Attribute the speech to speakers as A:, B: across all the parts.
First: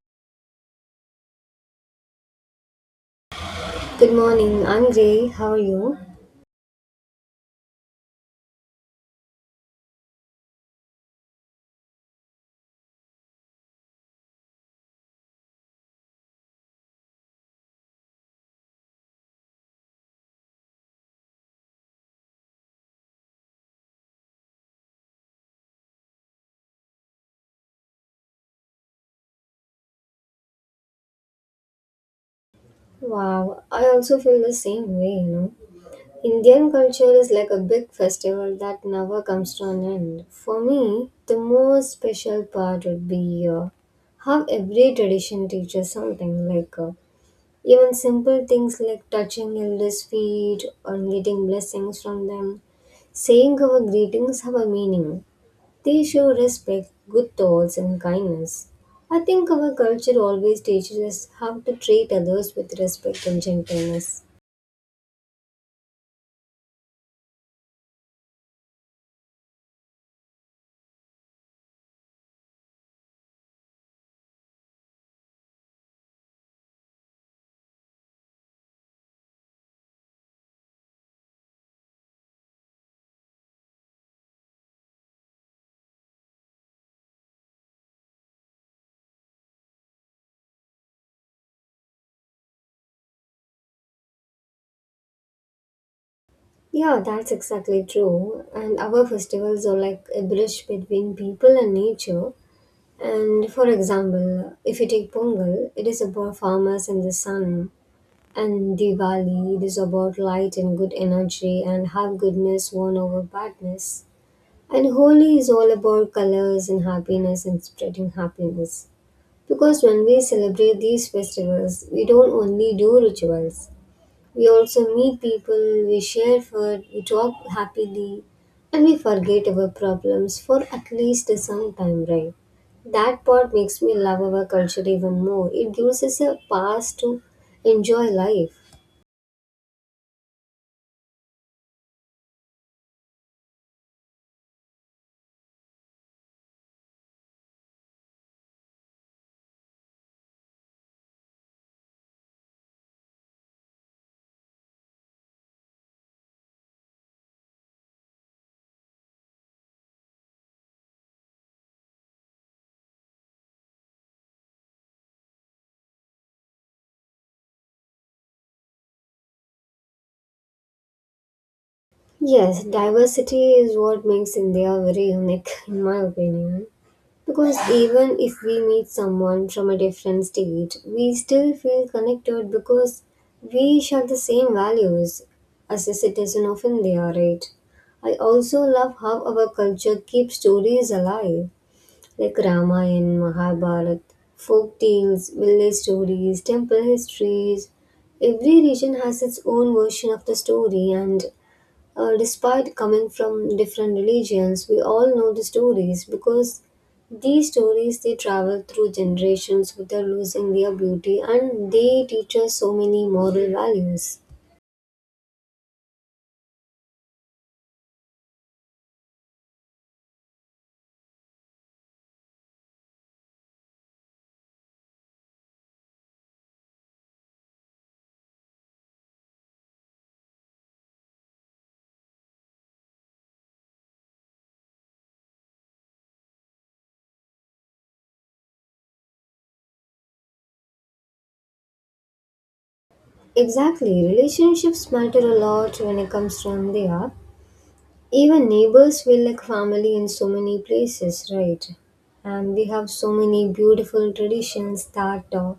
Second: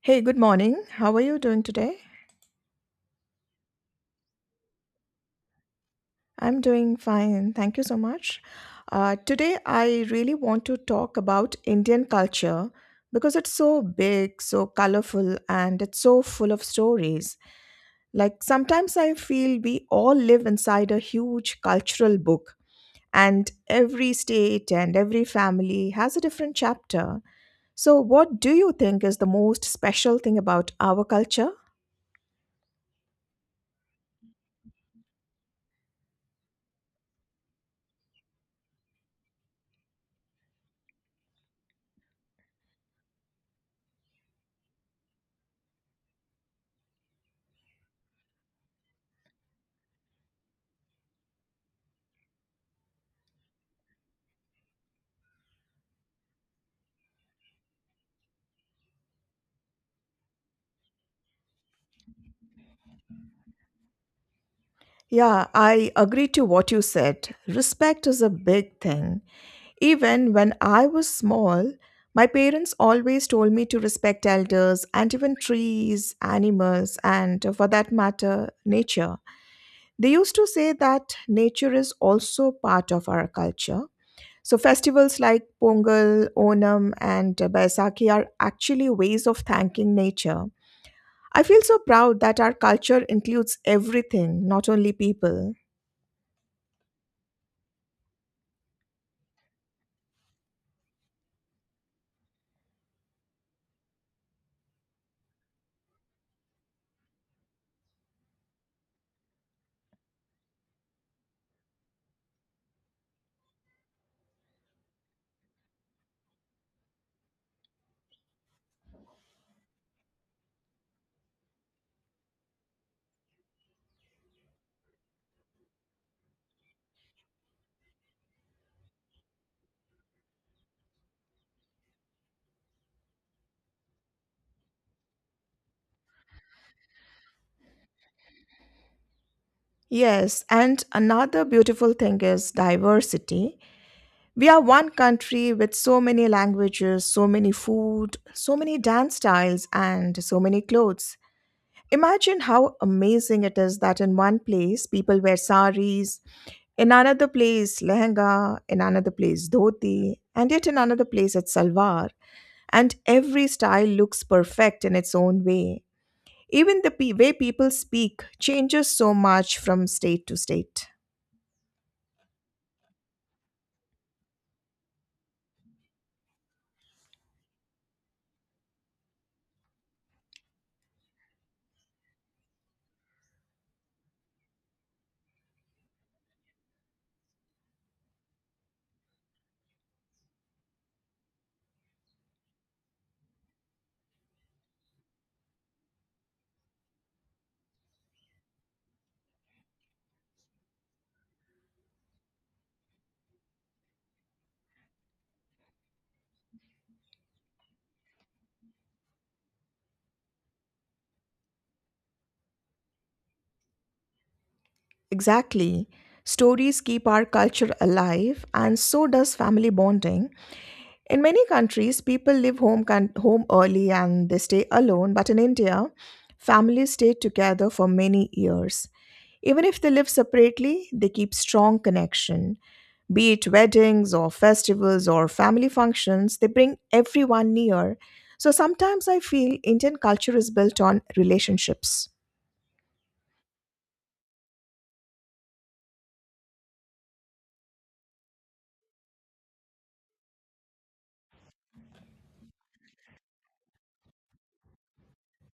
A: Hey, good morning. How are you doing today?
B: Good morning. I'm Gray. How are you?
A: I'm doing fine. Thank you so much. Today, I really want to talk about Indian culture because it's so big, so colorful, and it's so full of stories. Like sometimes I feel we all live inside a huge cultural book, and every state and every family has a different chapter. So, what do you think is the most special thing about our culture?
B: Wow, I also feel the same way, you know. Indian culture is like a big festival that never comes to an end. For me, the most special part would be, how every tradition teaches something, like, even simple things like touching elders' feet or getting blessings from them. Saying our greetings have a meaning, they show respect, good thoughts, and kindness. I think our culture always teaches us how to treat others with respect and gentleness.
A: Yeah, I agree to what you said. Respect is a big thing. Even when I was small, my parents always told me to respect elders and even trees, animals, and for that matter, nature. They used to say that nature is also part of our culture. So, festivals like Pongal, Onam, and Baisakhi are actually ways of thanking nature. I feel so proud that our culture includes everything, not only people.
B: Yeah, that's exactly true. And our festivals are like a bridge between people and nature. And for example, if you take Pongal, it is about farmers and the sun. And Diwali, it is about light and good energy and how goodness won over badness. And Holi is all about colors and happiness and spreading happiness. Because when we celebrate these festivals, we don't only do rituals, we also meet people, we share food, we talk happily, and we forget our problems for at least some time, right? That part makes me love our culture even more. It gives us a pass to enjoy life.
A: Yes, and another beautiful thing is diversity. We are one country with so many languages, so many food, so many dance styles, and so many clothes. Imagine how amazing it is that in one place people wear saris, in another place lehenga, in another place dhoti, and yet in another place it's salwar. And every style looks perfect in its own way. Even the way people speak changes so much from state to state.
B: Yes, diversity is what makes India very unique, in my opinion. Because even if we meet someone from a different state, we still feel connected because we share the same values as a citizen of India, right? I also love how our culture keeps stories alive, like Ramayana, Mahabharata, folk tales, village stories, temple histories. Every region has its own version of the story, and, despite coming from different religions, we all know the stories because these stories they travel through generations without losing their beauty and they teach us so many moral values.
A: Exactly. Stories keep our culture alive, and so does family bonding. In many countries, people leave home, home early and they stay alone, but in India, families stay together for many years. Even if they live separately, they keep strong connection. Be it weddings or festivals or family functions, they bring everyone near. So sometimes I feel Indian culture is built on relationships.
B: Exactly, relationships matter a lot when it comes to India. Even neighbors feel like family in so many places, right? And we have so many beautiful traditions that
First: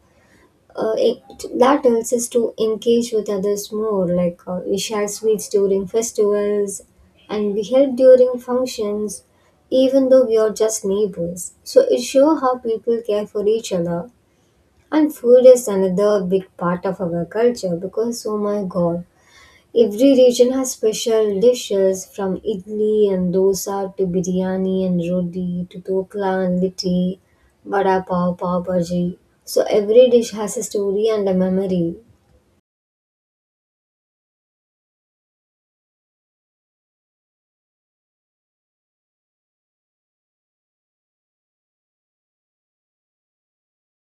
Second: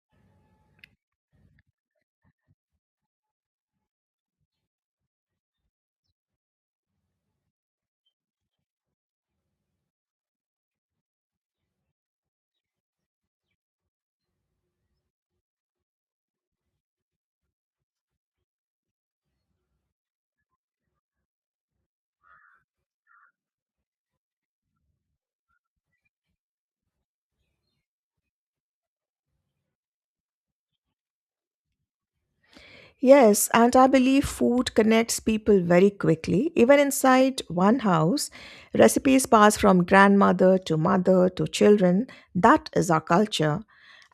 B: uh, it, that helps us to engage with others more. Like, we share sweets during festivals and we help during functions, even though we are just neighbors. So it shows how people care for each other. And food is another big part of our culture because, oh my god, every region has special dishes from idli and dosa to biryani and roti to dokla and litti, vada pav, pav bhaji. So every dish has a story and a memory.
A: Yes, and I believe food connects people very quickly. Even inside one house, recipes pass from grandmother to mother to children. That is our culture.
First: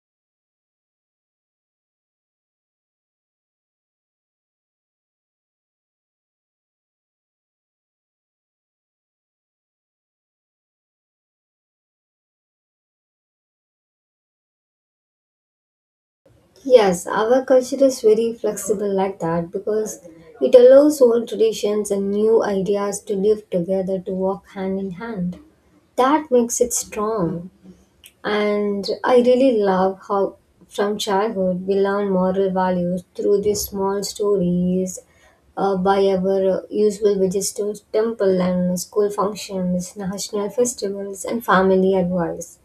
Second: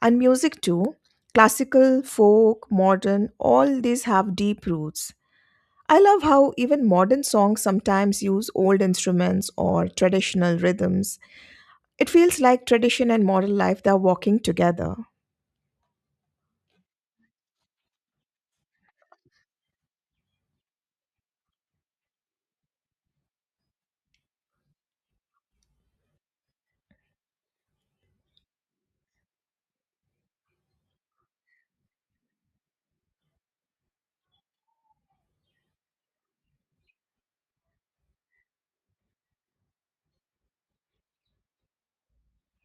A: And music too. Classical, folk, modern, all these have deep roots. I love how even modern songs sometimes use old instruments or traditional rhythms. It feels like tradition and modern life they are walking together.
B: Yes, our culture is very flexible like that because it allows old traditions and new ideas to live together to walk hand in hand. That makes it strong. And I really love how from childhood we learn moral values through these small stories by our usual visits to temple and school functions, national festivals, and family advice.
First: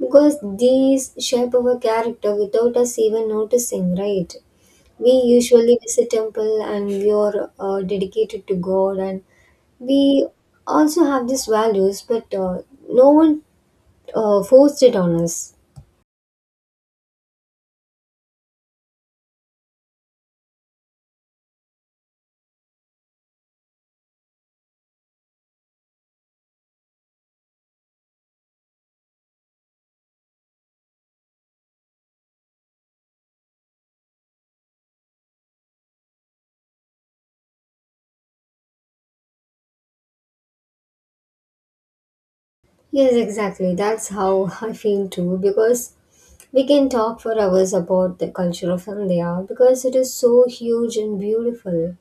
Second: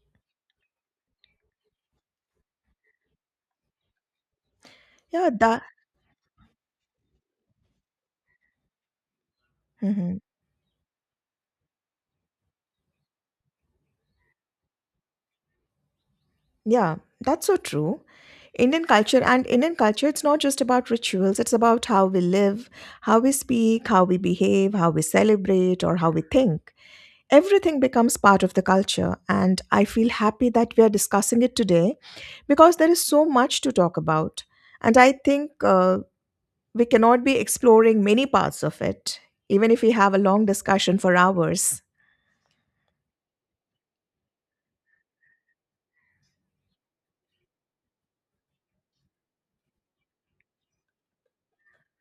B: Because these shape our character without us even noticing, right? We
A: Yeah, that.
B: usually visit temple and we are dedicated to God, and
A: Mhm.
B: we also have these values, but no one forced it on us.
A: Yeah, that's so true. Indian culture, it's not just about rituals, it's about how we live, how we speak, how we behave, how we celebrate, or how we think. Everything becomes part of the culture, and I feel happy that we are discussing it today because there is so much to talk about. And I think we cannot be exploring many parts of it, even if we have a long discussion for hours.
B: Yes, exactly. That's how I feel too because we can talk for hours about the culture of India because it is so huge and beautiful.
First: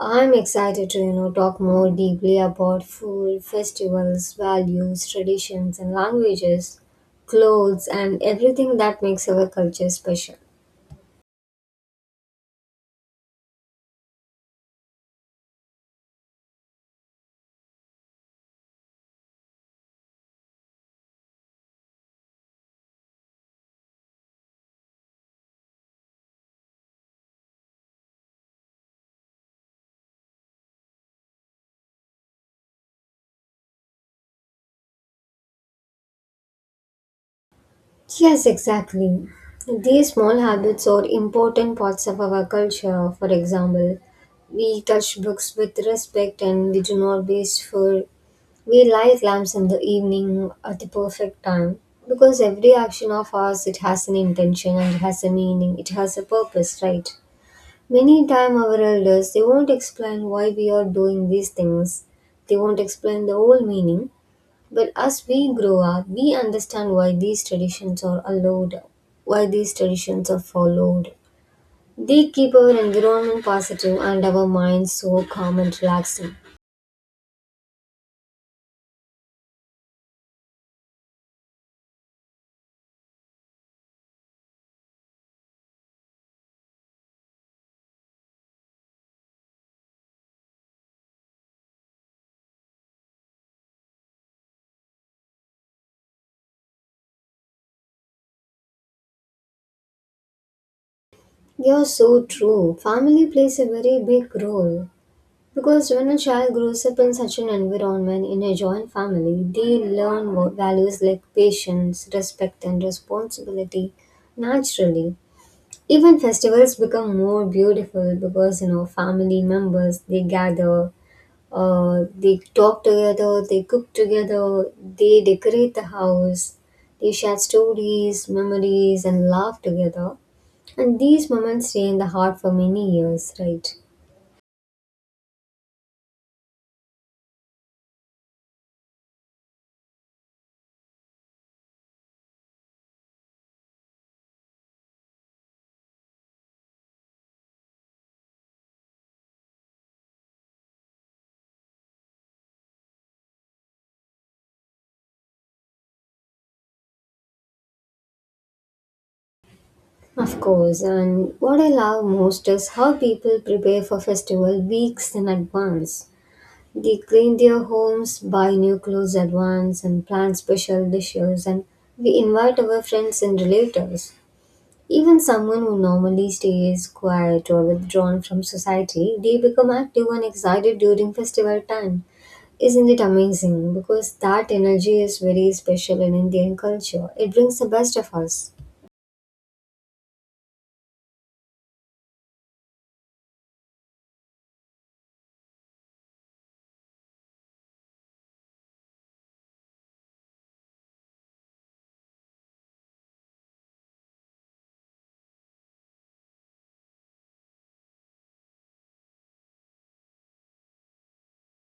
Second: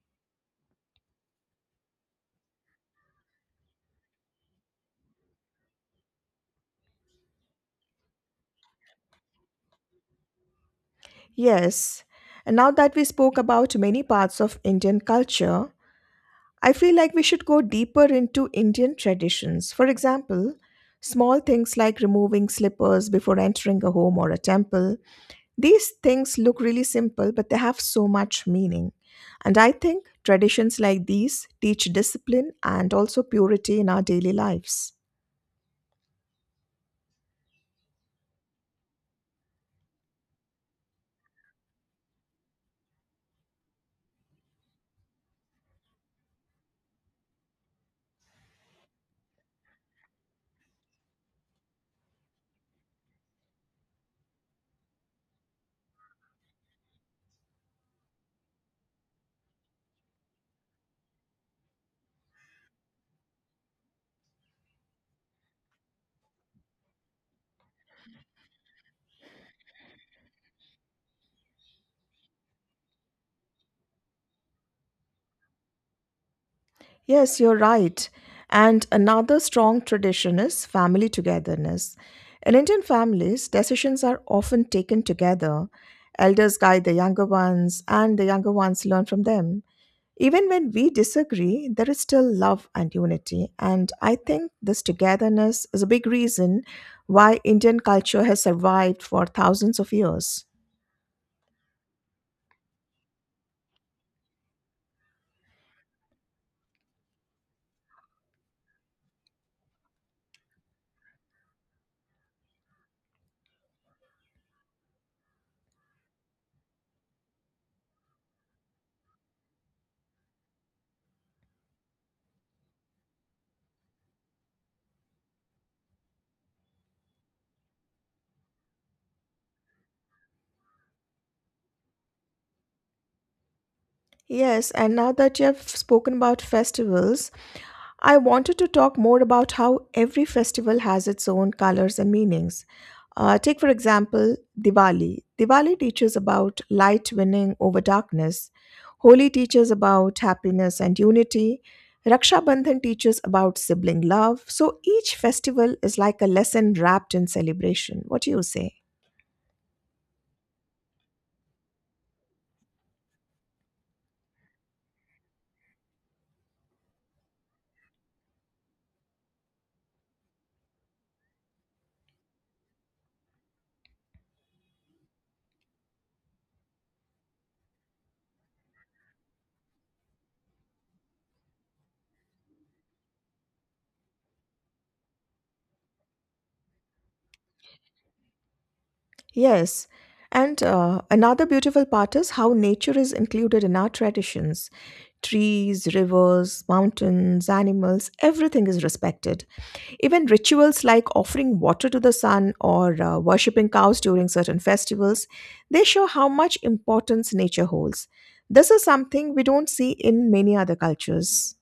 B: I'm excited to, you know, talk more deeply about food, festivals, values, traditions and languages, clothes and everything that makes our culture special.
A: Yes. And now that we spoke about many parts of Indian culture, I feel like we should go deeper into Indian traditions. For example, small things like removing slippers before entering a home or a temple, these things look really simple, but they have so much meaning. And I think traditions like these teach discipline and also purity in our daily lives.
B: Yes, exactly. These small habits are important parts of our culture. For example, we touch books with respect and we do not waste food. We light lamps in the evening at the perfect time because every action of ours it has an intention and it has a meaning. It has a purpose, right? Many time our elders they won't explain why we are doing these things. They won't explain the whole meaning, but as we grow up, we understand why these traditions are allowed, why these traditions are followed. They keep our environment positive and our minds so calm and relaxing.
A: Yes, you're right. And another strong tradition is family togetherness. In Indian families, decisions are often taken together. Elders guide the younger ones, and the younger ones learn from them. Even when we disagree, there is still love and unity. And I think this togetherness is a big reason why Indian culture has survived for thousands of years.
B: You're so true. Family plays a very big role. Because when a child grows up in such an environment, in a joint family, they learn values like patience, respect, and responsibility naturally. Even festivals become more beautiful because you know family members they gather. They talk together, they cook together, they decorate the house, they share stories, memories, and laugh together. And these moments stay in the heart for many years, right?
A: Yes, and now that you have spoken about festivals, I wanted to talk more about how every festival has its own colors and meanings. Take, for example, Diwali. Diwali teaches about light winning over darkness. Holi teaches about happiness and unity. Raksha Bandhan teaches about sibling love. So each festival is like a lesson wrapped in celebration. What do you say?
B: Of course, and what I love most is how people prepare for festival weeks in advance. They clean their homes, buy new clothes advance, and plan special dishes. And we invite our friends and relatives. Even someone who normally stays quiet or withdrawn from society, they become active and excited during festival time. Isn't it amazing? Because that energy is very special in Indian culture. It brings the best of us.
A: Yes. And another beautiful part is how nature is included in our traditions. Trees, rivers, mountains, animals, everything is respected. Even rituals like offering water to the sun or worshipping cows during certain festivals, they show how much importance nature holds. This is something we don't see in many other cultures.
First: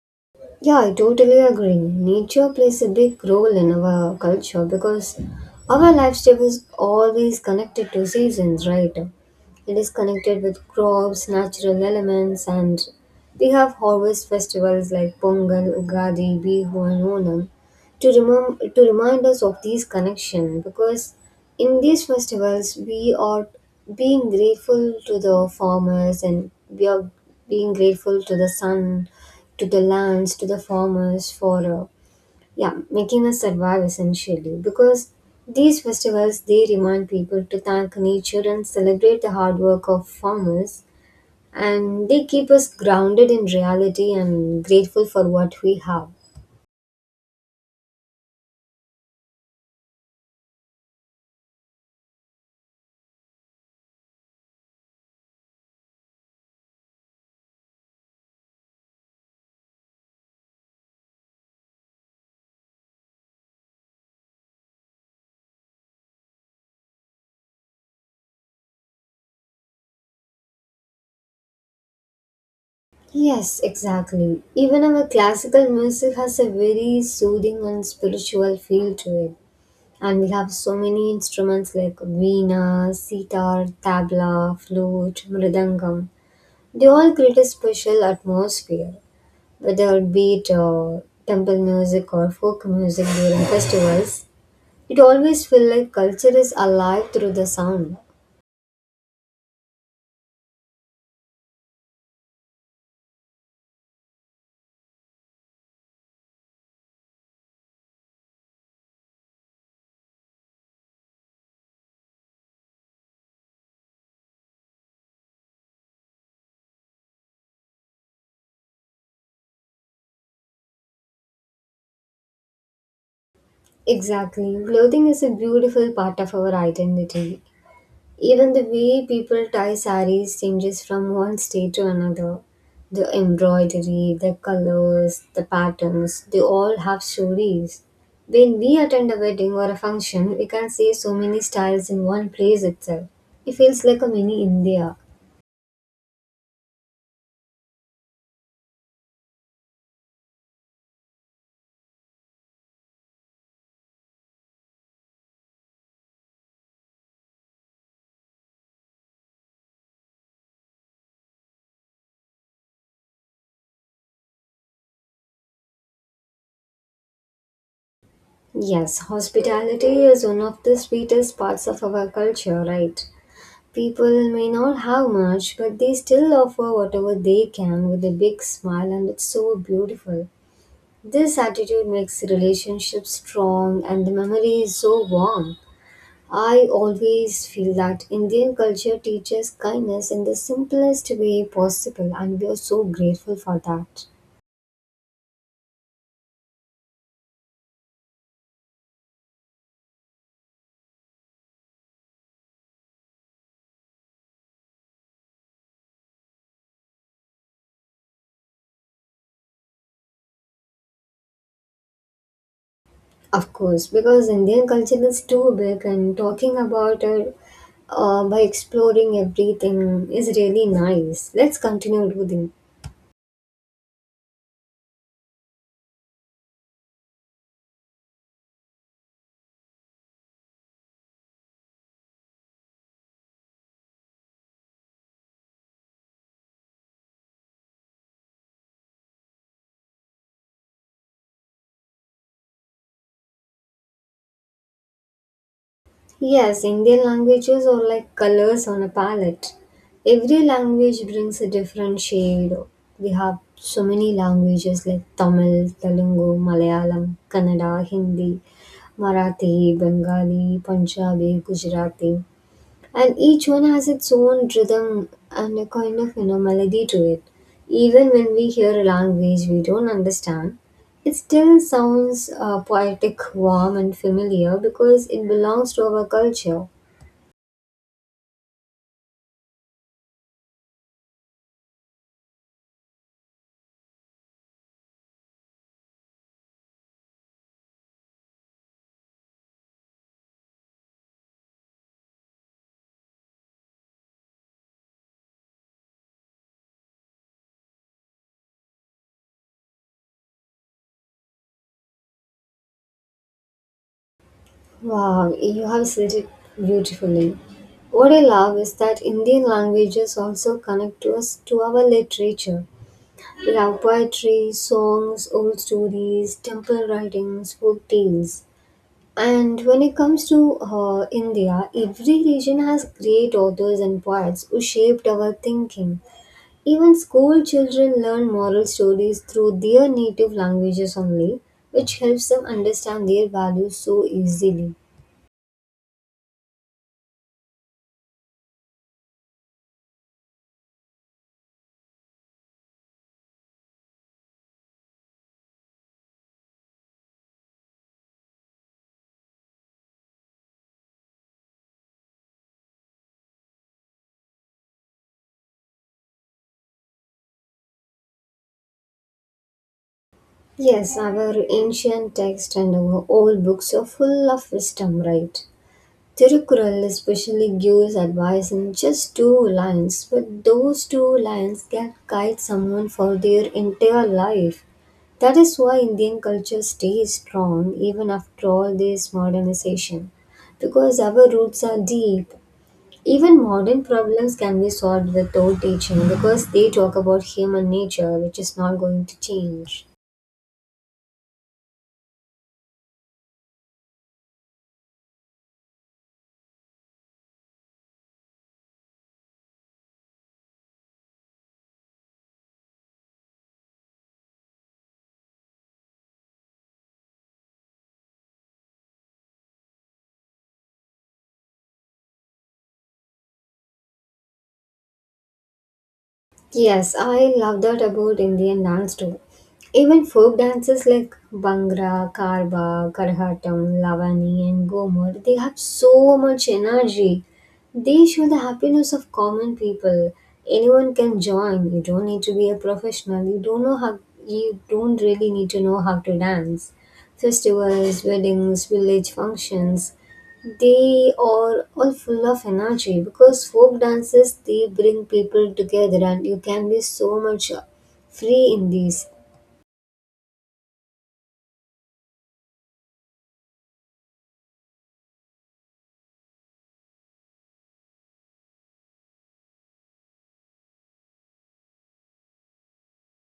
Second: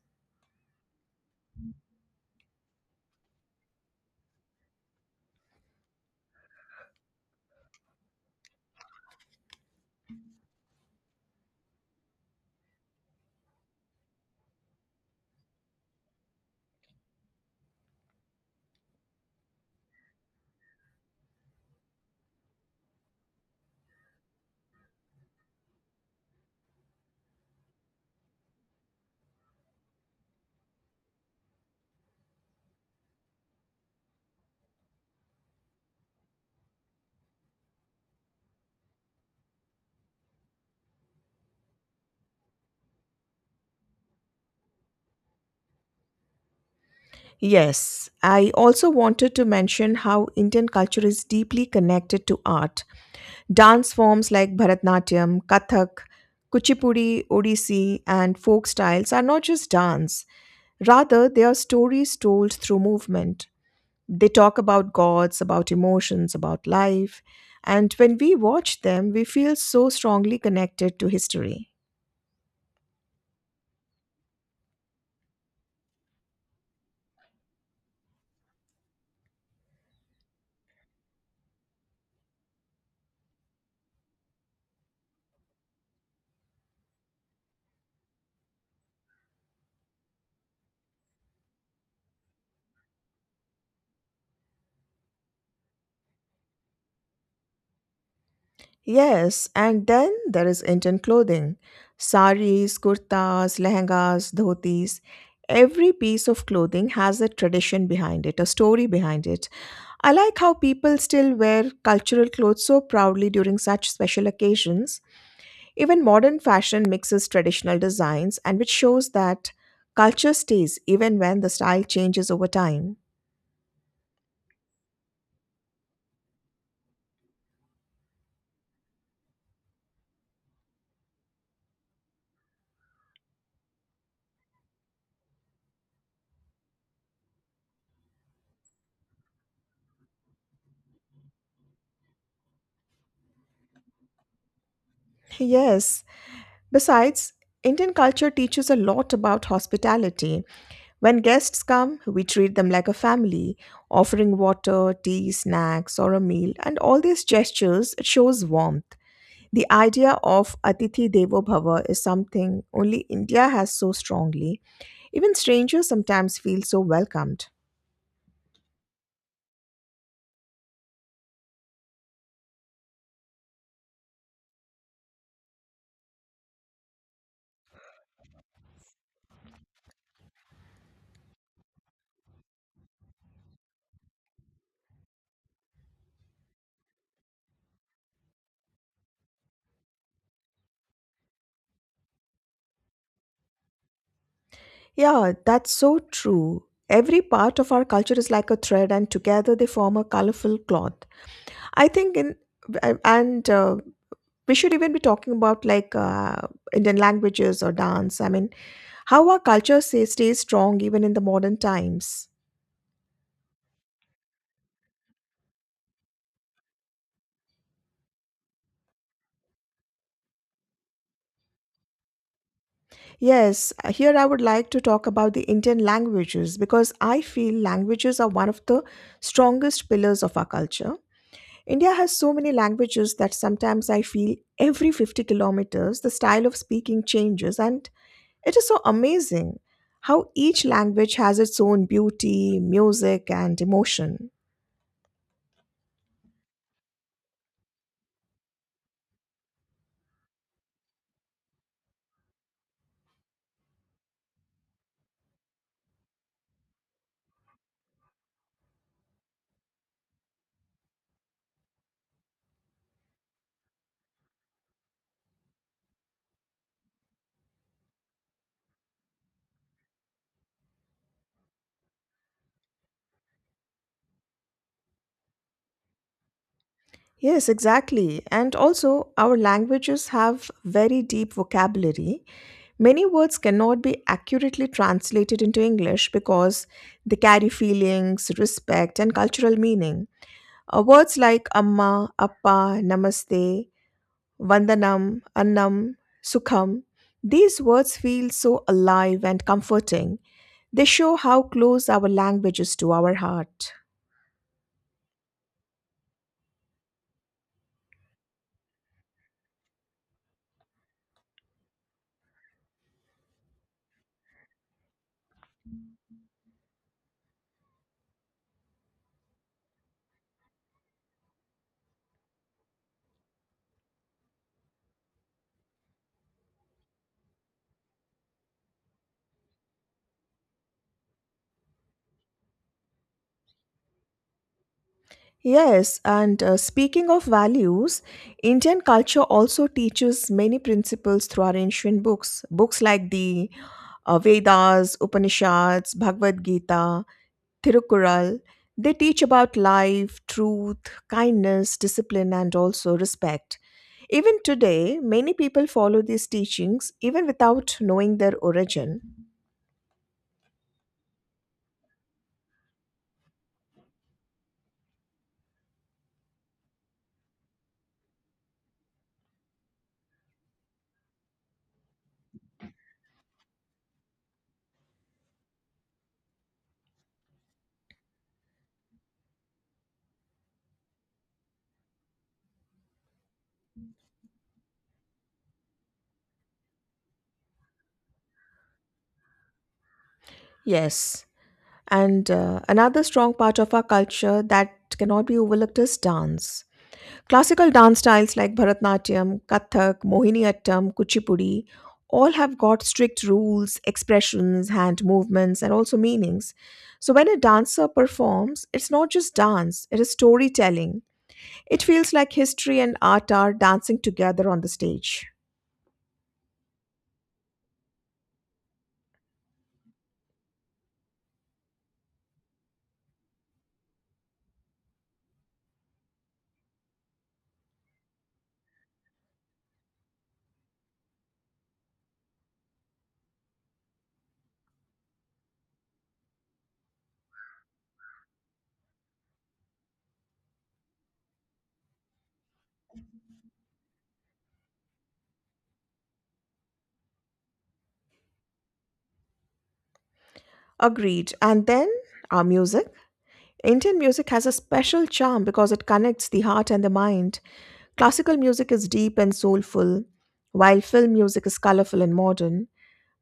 B: Yeah, I totally agree. Nature plays a big role in our culture because our lifestyle is always connected to seasons, right? It is connected with crops, natural elements, and we have harvest festivals like Pongal, Ugadi, Bihu, and Onam to remind us of these connections because in these festivals we are being grateful to the farmers and we are being grateful to the sun, to the lands, to the farmers for yeah, making us survive essentially. Because these festivals, they remind people to thank nature and celebrate the hard work of farmers. And they keep us grounded in reality and grateful for what we have.
A: Yes, I also wanted to mention how Indian culture is deeply connected to art. Dance forms like Bharatnatyam, Kathak, Kuchipudi, Odissi, and folk styles are not just dance. Rather, they are stories told through movement. They talk about gods, about emotions, about life. And when we watch them, we feel so strongly connected to history.
B: Yes, exactly. Even our classical music has a very soothing and spiritual feel to it. And we have so many instruments like veena, sitar, tabla, flute, mridangam. They all create a special atmosphere, whether it be it temple music or folk music during festivals. It always feels like culture is alive through the sound.
A: Yes, and then there is Indian clothing. Saris, kurtas, lehengas, dhotis. Every piece of clothing has a tradition behind it, a story behind it. I like how people still wear cultural clothes so proudly during such special occasions. Even modern fashion mixes traditional designs, and which shows that culture stays even when the style changes over time.
B: Exactly. Clothing is a beautiful part of our identity. Even the way people tie saris changes from one state to another. The embroidery, the colors, the patterns, they all have stories. When we attend a wedding or a function, we can see so many styles in one place itself. It feels like a mini India.
A: Yes. Besides, Indian culture teaches a lot about hospitality. When guests come, we treat them like a family, offering water, tea, snacks, or a meal, and all these gestures it shows warmth. The idea of Atithi Devo Bhava is something only India has so strongly. Even strangers sometimes feel so welcomed.
B: Yes, hospitality is one of the sweetest parts of our culture, right? People may not have much, but they still offer whatever they can with a big smile, and it's so beautiful. This attitude makes relationships strong and the memory is so warm. I always feel that Indian culture teaches kindness in the simplest way possible, and we are so grateful for that.
A: Yeah, that's so true. Every part of our culture is like a thread, and together they form a colorful cloth. I think in and We should even be talking about like Indian languages or dance. I mean, how our culture say, stays strong even in the modern times.
B: Of course, because Indian culture is too big, and talking about it by exploring everything is really nice. Let's continue with.
A: Yes, here I would like to talk about the Indian languages because I feel languages are one of the strongest pillars of our culture. India has so many languages that sometimes I feel every 50 kilometers the style of speaking changes, and it is so amazing how each language has its own beauty, music, and emotion.
B: Yes, Indian languages are like colors on a palette. Every language brings a different shade. We have so many languages like Tamil, Telugu, Malayalam, Kannada, Hindi, Marathi, Bengali, Punjabi, Gujarati, and each one has its own rhythm and a kind of, you know, melody to it. Even when we hear a language we don't understand, it still sounds poetic, warm and familiar because it belongs to our culture.
A: Yes, exactly. And also, our languages have very deep vocabulary. Many words cannot be accurately translated into English because they carry feelings, respect, and cultural meaning. Words like amma, appa, namaste, vandanam, annam, sukham, these words feel so alive and comforting. They show how close our language is to our heart.
B: Wow, you have said it beautifully. What I love is that Indian languages also connect to us to our literature. We have poetry, songs, old stories, temple writings, folk tales. And when it comes to India, every region has great authors and poets who shaped our thinking. Even school children learn moral stories through their native languages only, which helps them understand their values so easily.
A: Yes, and speaking of values, Indian culture also teaches many principles through our ancient books. Books like the Vedas, Upanishads, Bhagavad Gita, Thirukural. They teach about life, truth, kindness, discipline, and also respect. Even today, many people follow these teachings even without knowing their origin.
B: Yes, our ancient texts and our old books are full of wisdom, right? Tirukural especially gives advice in just two lines, but those two lines can guide someone for their entire life. That is why Indian culture stays strong even after all this modernization. Because our roots are deep. Even modern problems can be solved with old teaching because they talk about human nature, which is not going to change.
A: Yes. And another strong part of our culture that cannot be overlooked is dance. Classical dance styles like Bharatanatyam, Kathak, Mohiniyattam, Kuchipudi all have got strict rules, expressions, hand movements, and also meanings. So when a dancer performs, it's not just dance, it is storytelling. It feels like history and art are dancing together on the stage.
B: Yes, I love that about Indian dance too. Even folk dances like Bhangra, Karba, Karhatam, Lavani, and Gomur, they have so much energy. They show the happiness of common people. Anyone can join. You don't need to be a professional. You don't know how. You don't really need to know how to dance. Festivals, weddings, village functions, they are all full of energy because folk dances they bring people together and you can be so much free in these.
A: Agreed. And then our music. Indian music has a special charm because it connects the heart and the mind. Classical music is deep and soulful, while film music is colorful and modern.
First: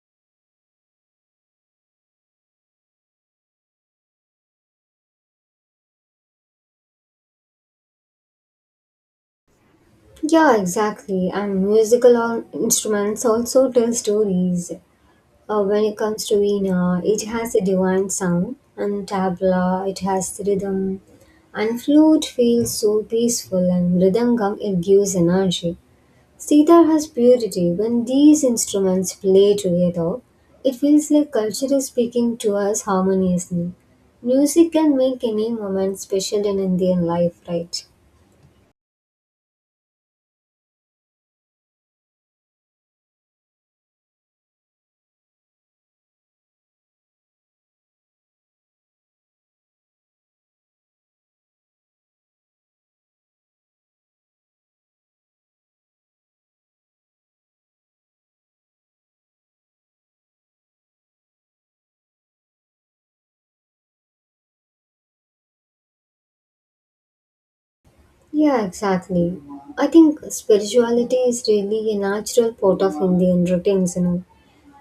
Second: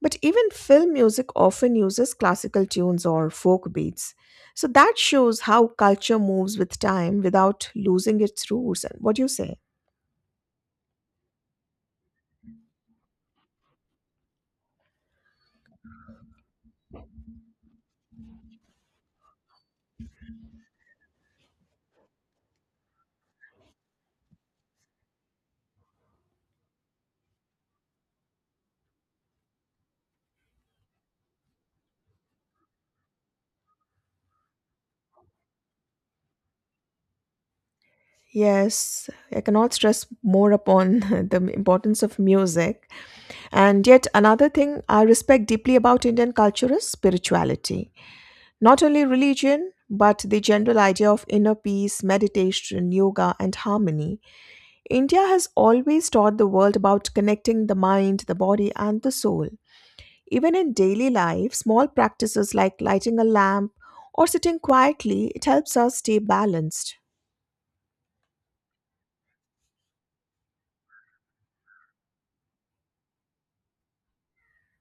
A: But even film music often uses classical tunes or folk beats. So that shows how culture moves with time without losing its roots. And what do you say?
B: Yeah, exactly. And musical instruments also tell stories. When it comes to veena, it has a divine sound, and tabla, it has rhythm. And flute feels so peaceful, and mridangam, it gives energy. Sitar has purity. When these instruments play together, it feels like culture is speaking to us harmoniously. Music can make any moment special in Indian life, right?
A: Yes, I cannot stress more upon the importance of music. And yet, another thing I respect deeply about Indian culture is spirituality. Not only religion, but the general idea of inner peace, meditation, yoga, and harmony. India has always taught the world about connecting the mind, the body, and the soul. Even in daily life, small practices like lighting a lamp or sitting quietly, it helps us stay balanced.
B: Yeah, exactly. I think spirituality is really a natural part of Indian routines, you know.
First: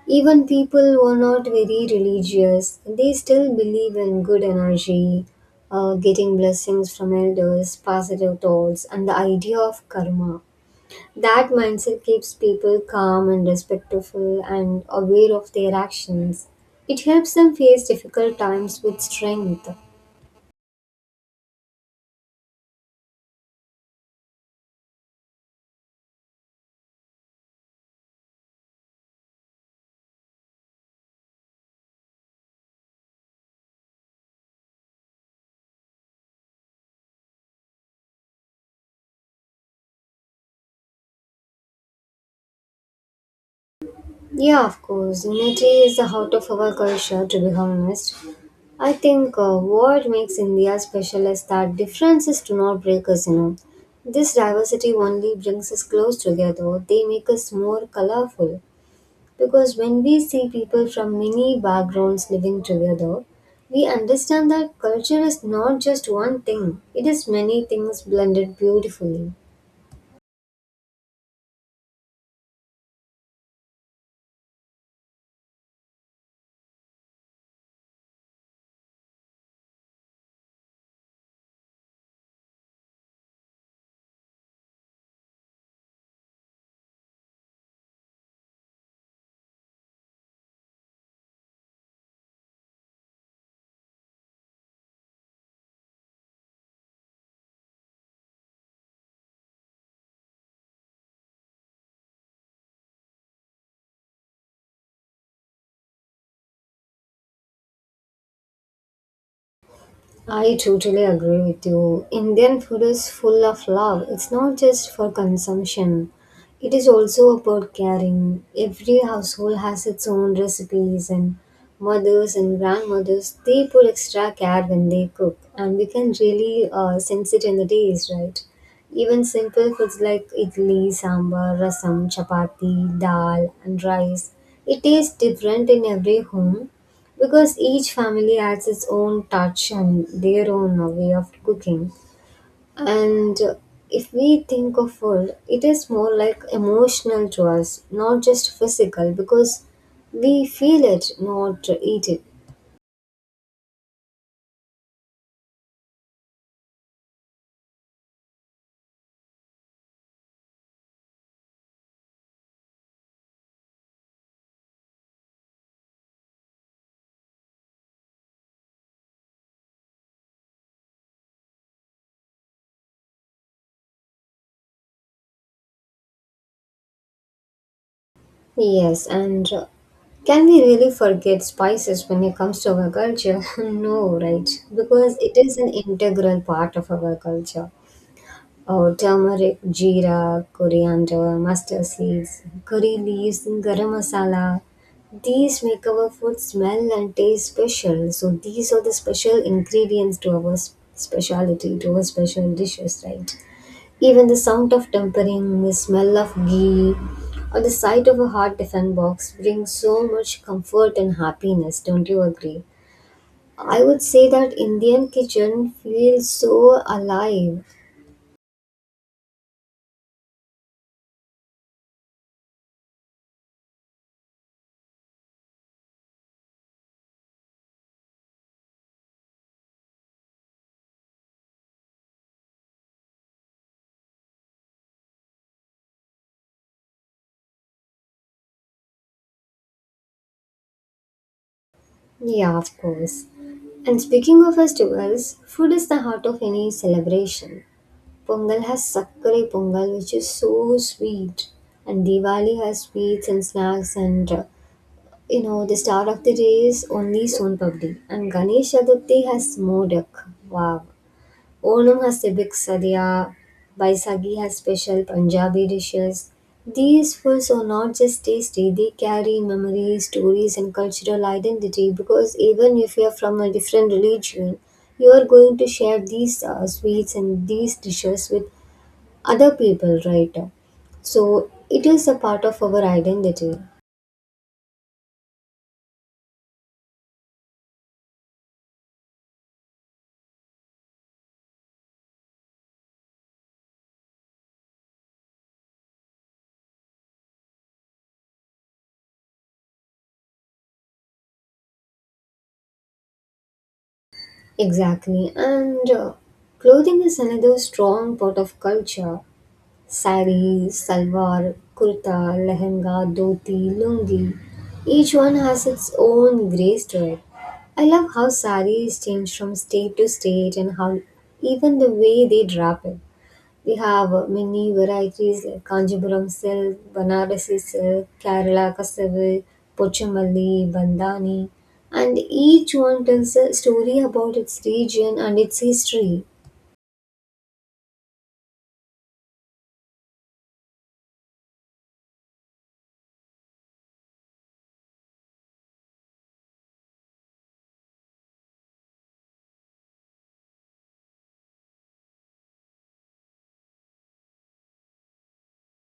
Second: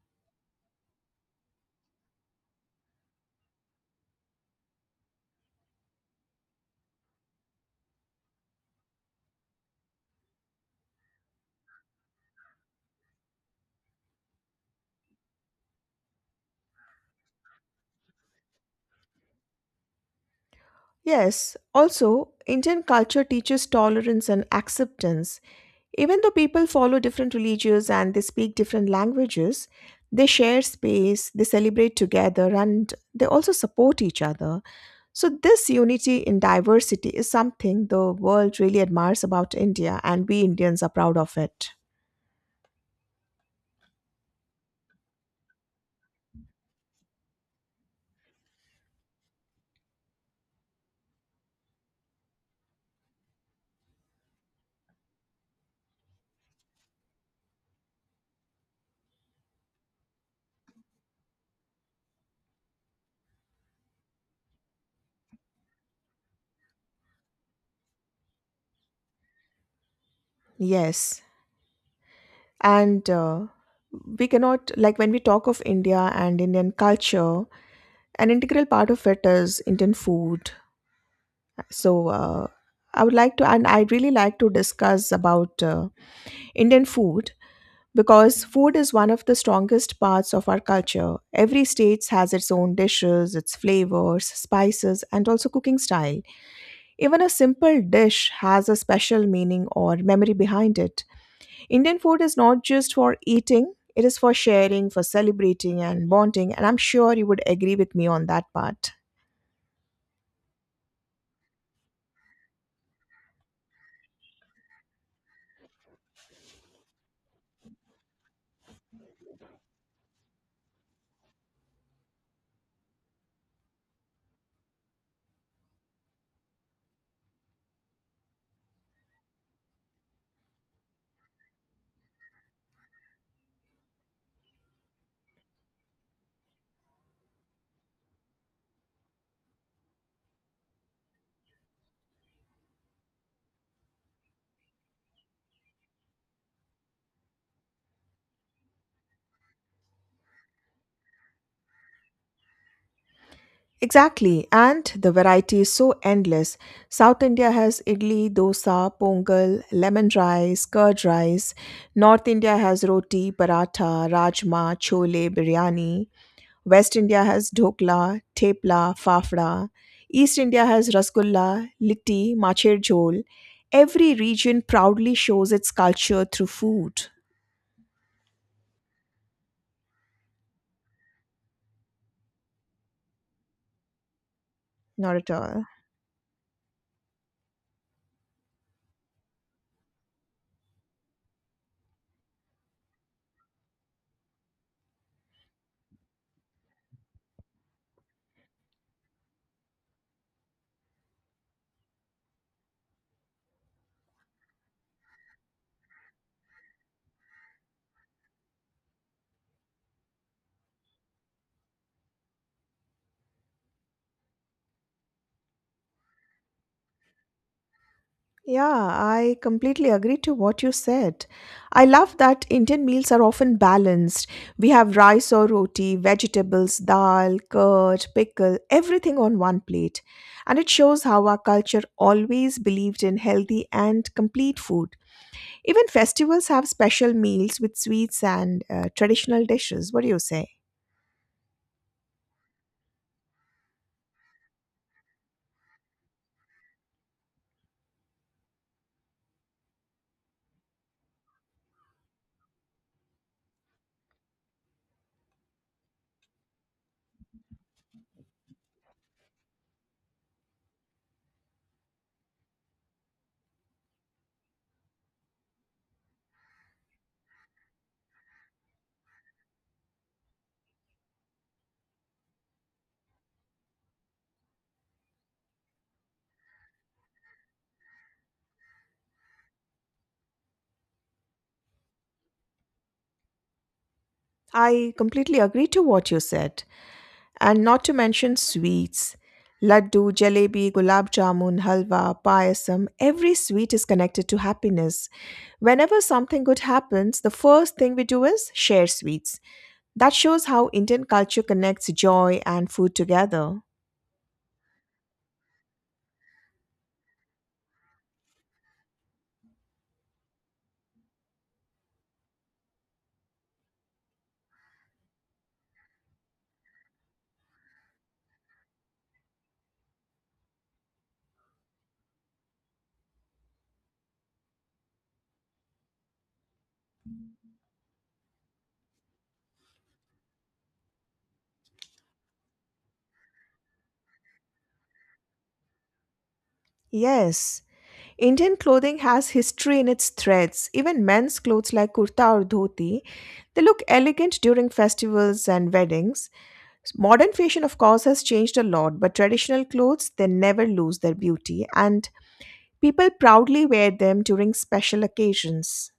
B: Even people who are not very religious, they still believe in good energy, getting blessings from elders, positive thoughts, and the idea of karma. That mindset keeps people calm and respectful and aware of their actions. It helps them face difficult times with strength.
A: Yes, also, Indian culture teaches tolerance and acceptance. Even though people follow different religions and they speak different languages, they share space, they celebrate together, and they also support each other. So, this unity in diversity is something the world really admires about India, and we Indians are proud of it.
B: Yeah, of course, unity is the heart of our culture, to be honest. I think what makes India special is that differences do not break us, you know. This diversity only brings us close together, they make us more colorful. Because when we see people from many backgrounds living together, we understand that culture is not just one thing, it is many things blended beautifully.
A: Yes. And we cannot, like when we talk of India and Indian culture, an integral part of it is Indian food, so I would like to, and I'd really like to discuss about Indian food because food is one of the strongest parts of our culture. Every state has its own dishes, its flavors, spices, and also cooking style. Even a simple dish has a special meaning or memory behind it. Indian food is not just for eating, it is for sharing, for celebrating and bonding, and I'm sure you would agree with me on that part.
B: I totally agree with you. Indian food is full of love. It's not just for consumption, it is also about caring. Every household has its own recipes, and mothers and grandmothers they put extra care when they cook, and we can really sense it in the taste, right? Even simple foods like idli, sambar, rasam, chapati, dal, and rice. It tastes different in every home, because each family adds its own touch and their own way of cooking and if we think of food it is more like emotional to us not just physical because we feel it not eat it.
A: Exactly, and the variety is so endless. South India has idli, dosa, pongal, lemon rice, curd rice. North India has roti, paratha, rajma, chole, biryani. West India has dhokla, tepla, fafda. East India has rasgulla, litti, macher jhol. Every region proudly shows its culture through food.
B: Yes, and can we really forget spices when it comes to our culture no, right?
A: Not
B: Because
A: at
B: it is
A: all.
B: an integral part of our culture. Oh, turmeric, jeera, coriander, mustard seeds, curry leaves, and garam masala. These make our food smell and taste special. So these are the special ingredients to our speciality, to our special dishes, right? Even the sound of tempering, the smell of ghee, or the sight of a hot tiffin box brings so much comfort and happiness. Don't you agree? I would say that Indian kitchen feels so alive.
A: Yeah, I completely agree to what you said. I love that Indian meals are often balanced. We have rice or roti, vegetables, dal, curd, pickle, everything on one plate. And it shows how our culture always believed in healthy and complete food. Even festivals have special meals with sweets and traditional dishes. What do you say?
B: Yeah, of course. And speaking of festivals, food is the heart of any celebration. Pongal has Sakkare Pongal, which is so sweet, and Diwali has sweets and snacks, and you know, the start of the day is only Son Papdi, and Ganesh Chaturthi has Modak. Wow. Onam has tibik sadhya, Baisagi has special Punjabi dishes. These foods are not just tasty, they carry memories, stories, and cultural identity, because even if you are from a different religion, you are going to share these sweets and these dishes with other people, right? So it is a part of our identity.
A: I completely agree to what you said. And not to mention sweets. Laddu, jalebi, gulab jamun, halwa, payasam, every sweet is connected to happiness. Whenever something good happens, the first thing we do is share sweets. That shows how Indian culture connects joy and food together.
B: Exactly. And clothing is another strong part of culture. Sari, salwar, kurta, lehenga, dhoti, lungi. Each one has its own grace to it. I love how saris change from state to state and how even the way they wrap it. We have many varieties like Kanjipuram silk, Banarasi silk, Kerala Kasavil, Pochamalli, Bandhani, and each one tells a story about its region and its history.
A: Yes, Indian clothing has history in its threads. Even men's clothes like kurta or dhoti, they look elegant during festivals and weddings. Modern fashion, of course, has changed a lot, but traditional clothes, they never lose their beauty, and people proudly wear them during special occasions.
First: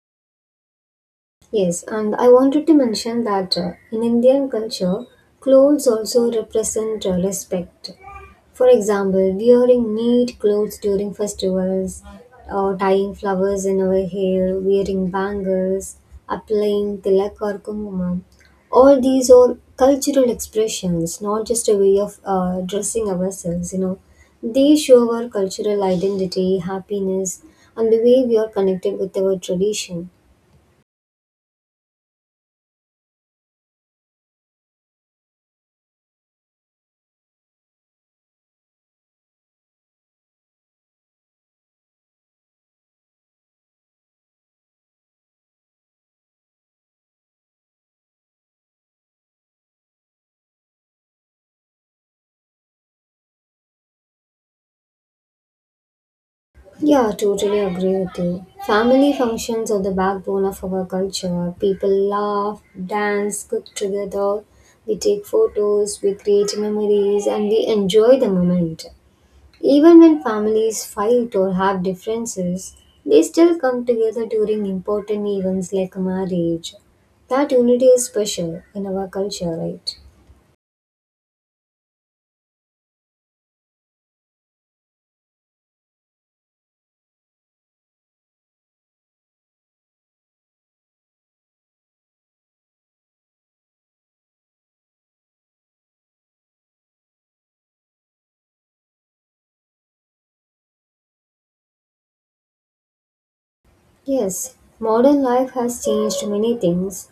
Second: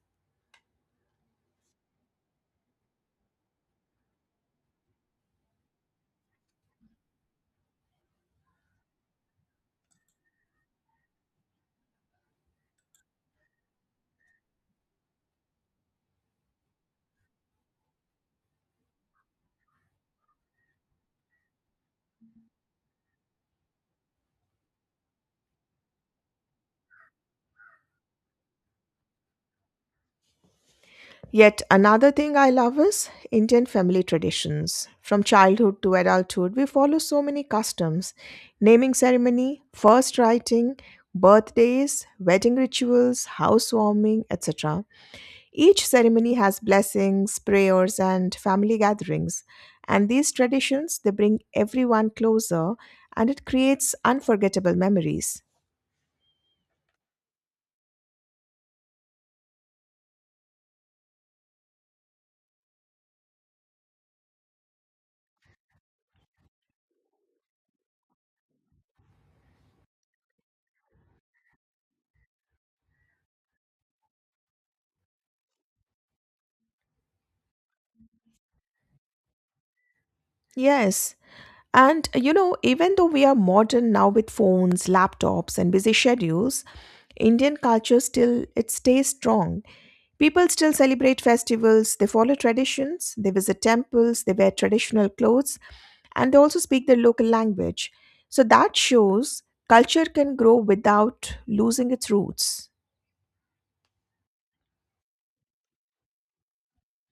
B: Yes, and I wanted to mention that in Indian culture, clothes also represent respect. For example, wearing neat clothes during festivals, or tying flowers in our hair, wearing bangles, applying tilak or kumkumam. All these are cultural expressions, not just a way of dressing ourselves, you know. They show our cultural identity, happiness, and the way we are connected with our tradition.
A: Yet another thing I love is Indian family traditions. From childhood to adulthood, we follow so many customs: naming ceremony, first writing, birthdays, wedding rituals, housewarming, etc. Each ceremony has blessings, prayers, and family gatherings. And these traditions, they bring everyone closer and it creates unforgettable memories.
B: Yeah, totally agree with you. Family functions are the backbone of our culture. People laugh, dance, cook together, we take photos, we create memories, and we enjoy the moment. Even when families fight or have differences, they still come together during important events like marriage. That unity is special in our culture, right?
A: Yes. And you know, even though we are modern now with phones, laptops, and busy schedules, Indian culture still it stays strong. People still celebrate festivals, they follow traditions, they visit temples, they wear traditional clothes, and they also speak their local language. So that shows culture can grow without losing its roots.
B: Yes, modern life has changed many things,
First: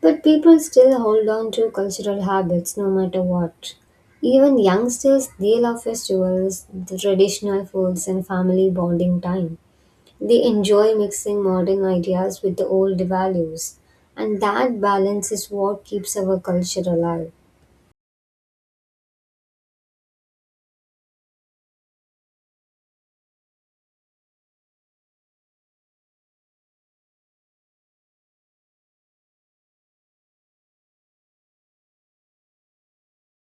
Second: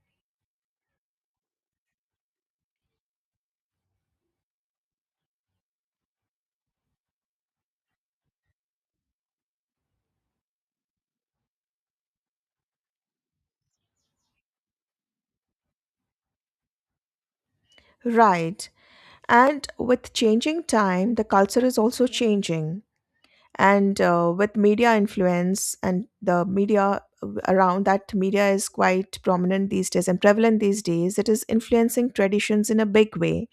B: but people still hold on to cultural habits no matter what. Even youngsters, they love festivals, the traditional foods, and family bonding time. They enjoy mixing modern ideas with the old values, and that balance is what keeps our culture alive.
A: Right. And with changing time, the culture is also changing. And with media influence and the media around, that media is quite prominent these days and prevalent these days, it is influencing traditions in a big way.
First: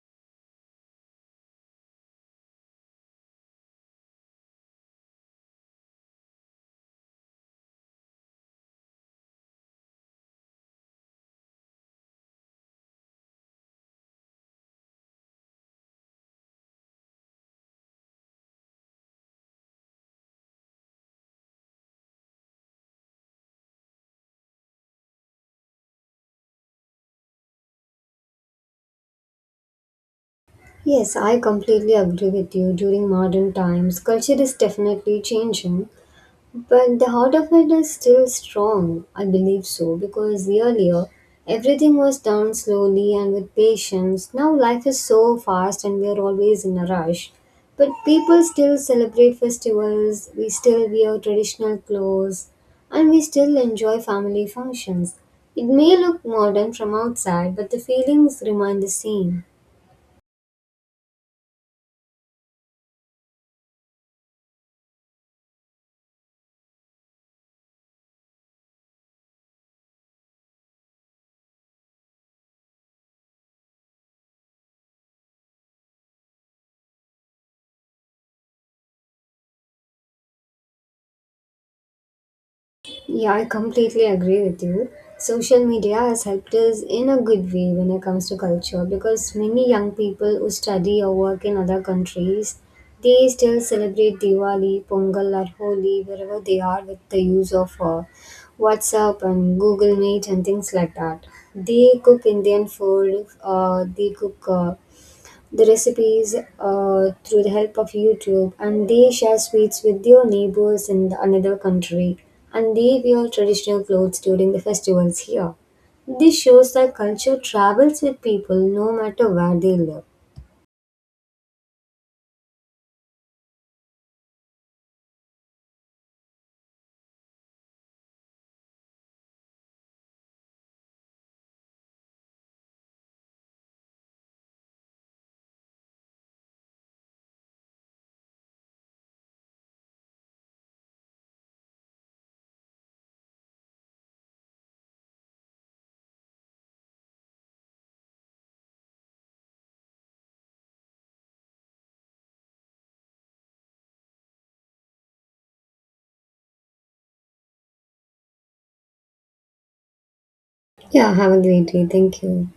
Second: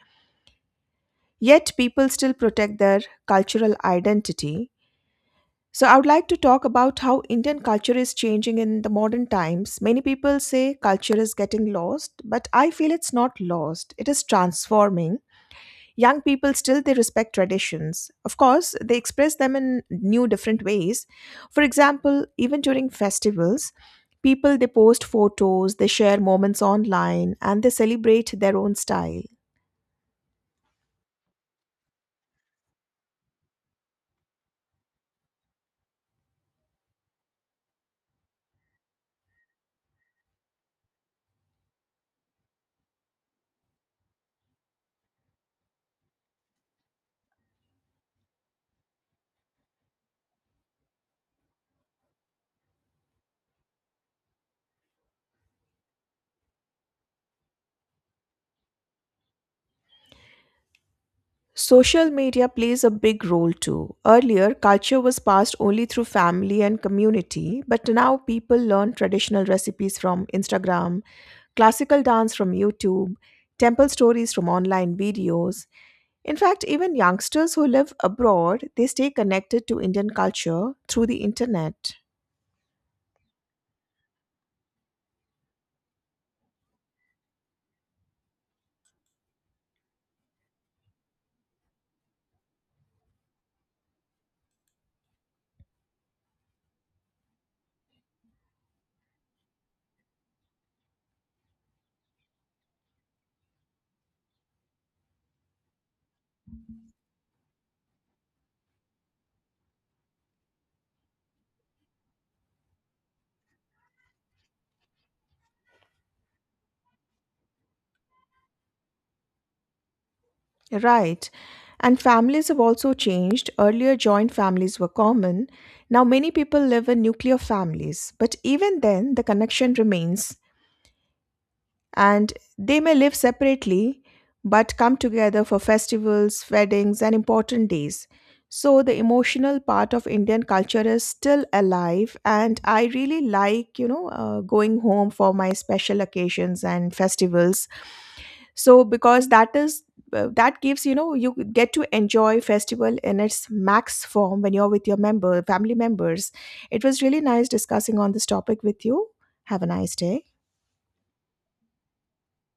A: Yet people still protect their cultural identity. So, I would like to talk about how Indian culture is changing in the modern times. Many people say culture is getting lost, but I feel it's not lost. It is transforming. Young people still they respect traditions. Of course, they express them in new different ways. For example, even during festivals, people they post photos, they share moments online, and they celebrate their own style.
B: Yes, I completely agree with you. During modern times, culture is definitely changing, but the heart of it is still strong, I believe so, because earlier everything was done slowly and with patience. Now life is so fast and we are always in a rush. But people still celebrate festivals, we still wear traditional clothes, and we still enjoy family functions. It may look modern from outside, but the feelings remain the same.
A: Social media plays a big role too. Earlier, culture was passed only through family and community, but now people learn traditional recipes from Instagram, classical dance from YouTube, temple stories from online videos. In fact, even youngsters who live abroad, they stay connected to Indian culture through the internet.
B: Yeah, I completely agree with you. Social media has helped us in a good way when it comes to culture because many young people who study or work in other countries, they still celebrate Diwali, Pongal or Holi wherever they are with the use of WhatsApp and Google Meet and things like that. They cook Indian food, they cook the recipes through the help of YouTube, and they share sweets with their neighbors in the another country, and they wear traditional clothes during the festivals here. This shows that culture travels with people no matter where they live.
A: Right. And families have also changed. Earlier, joint families were common. Now, many people live in nuclear families, but even then, the connection remains. And they may live separately but come together for festivals, weddings, and important days. So the emotional part of Indian culture is still alive, and I really like, you know, going home for my special occasions and festivals. So because that gives you know you get to enjoy festival in its max form when you're with your member family members. It was really nice discussing on this topic with you. Have a nice day.
B: Yeah, have a great day. Thank you.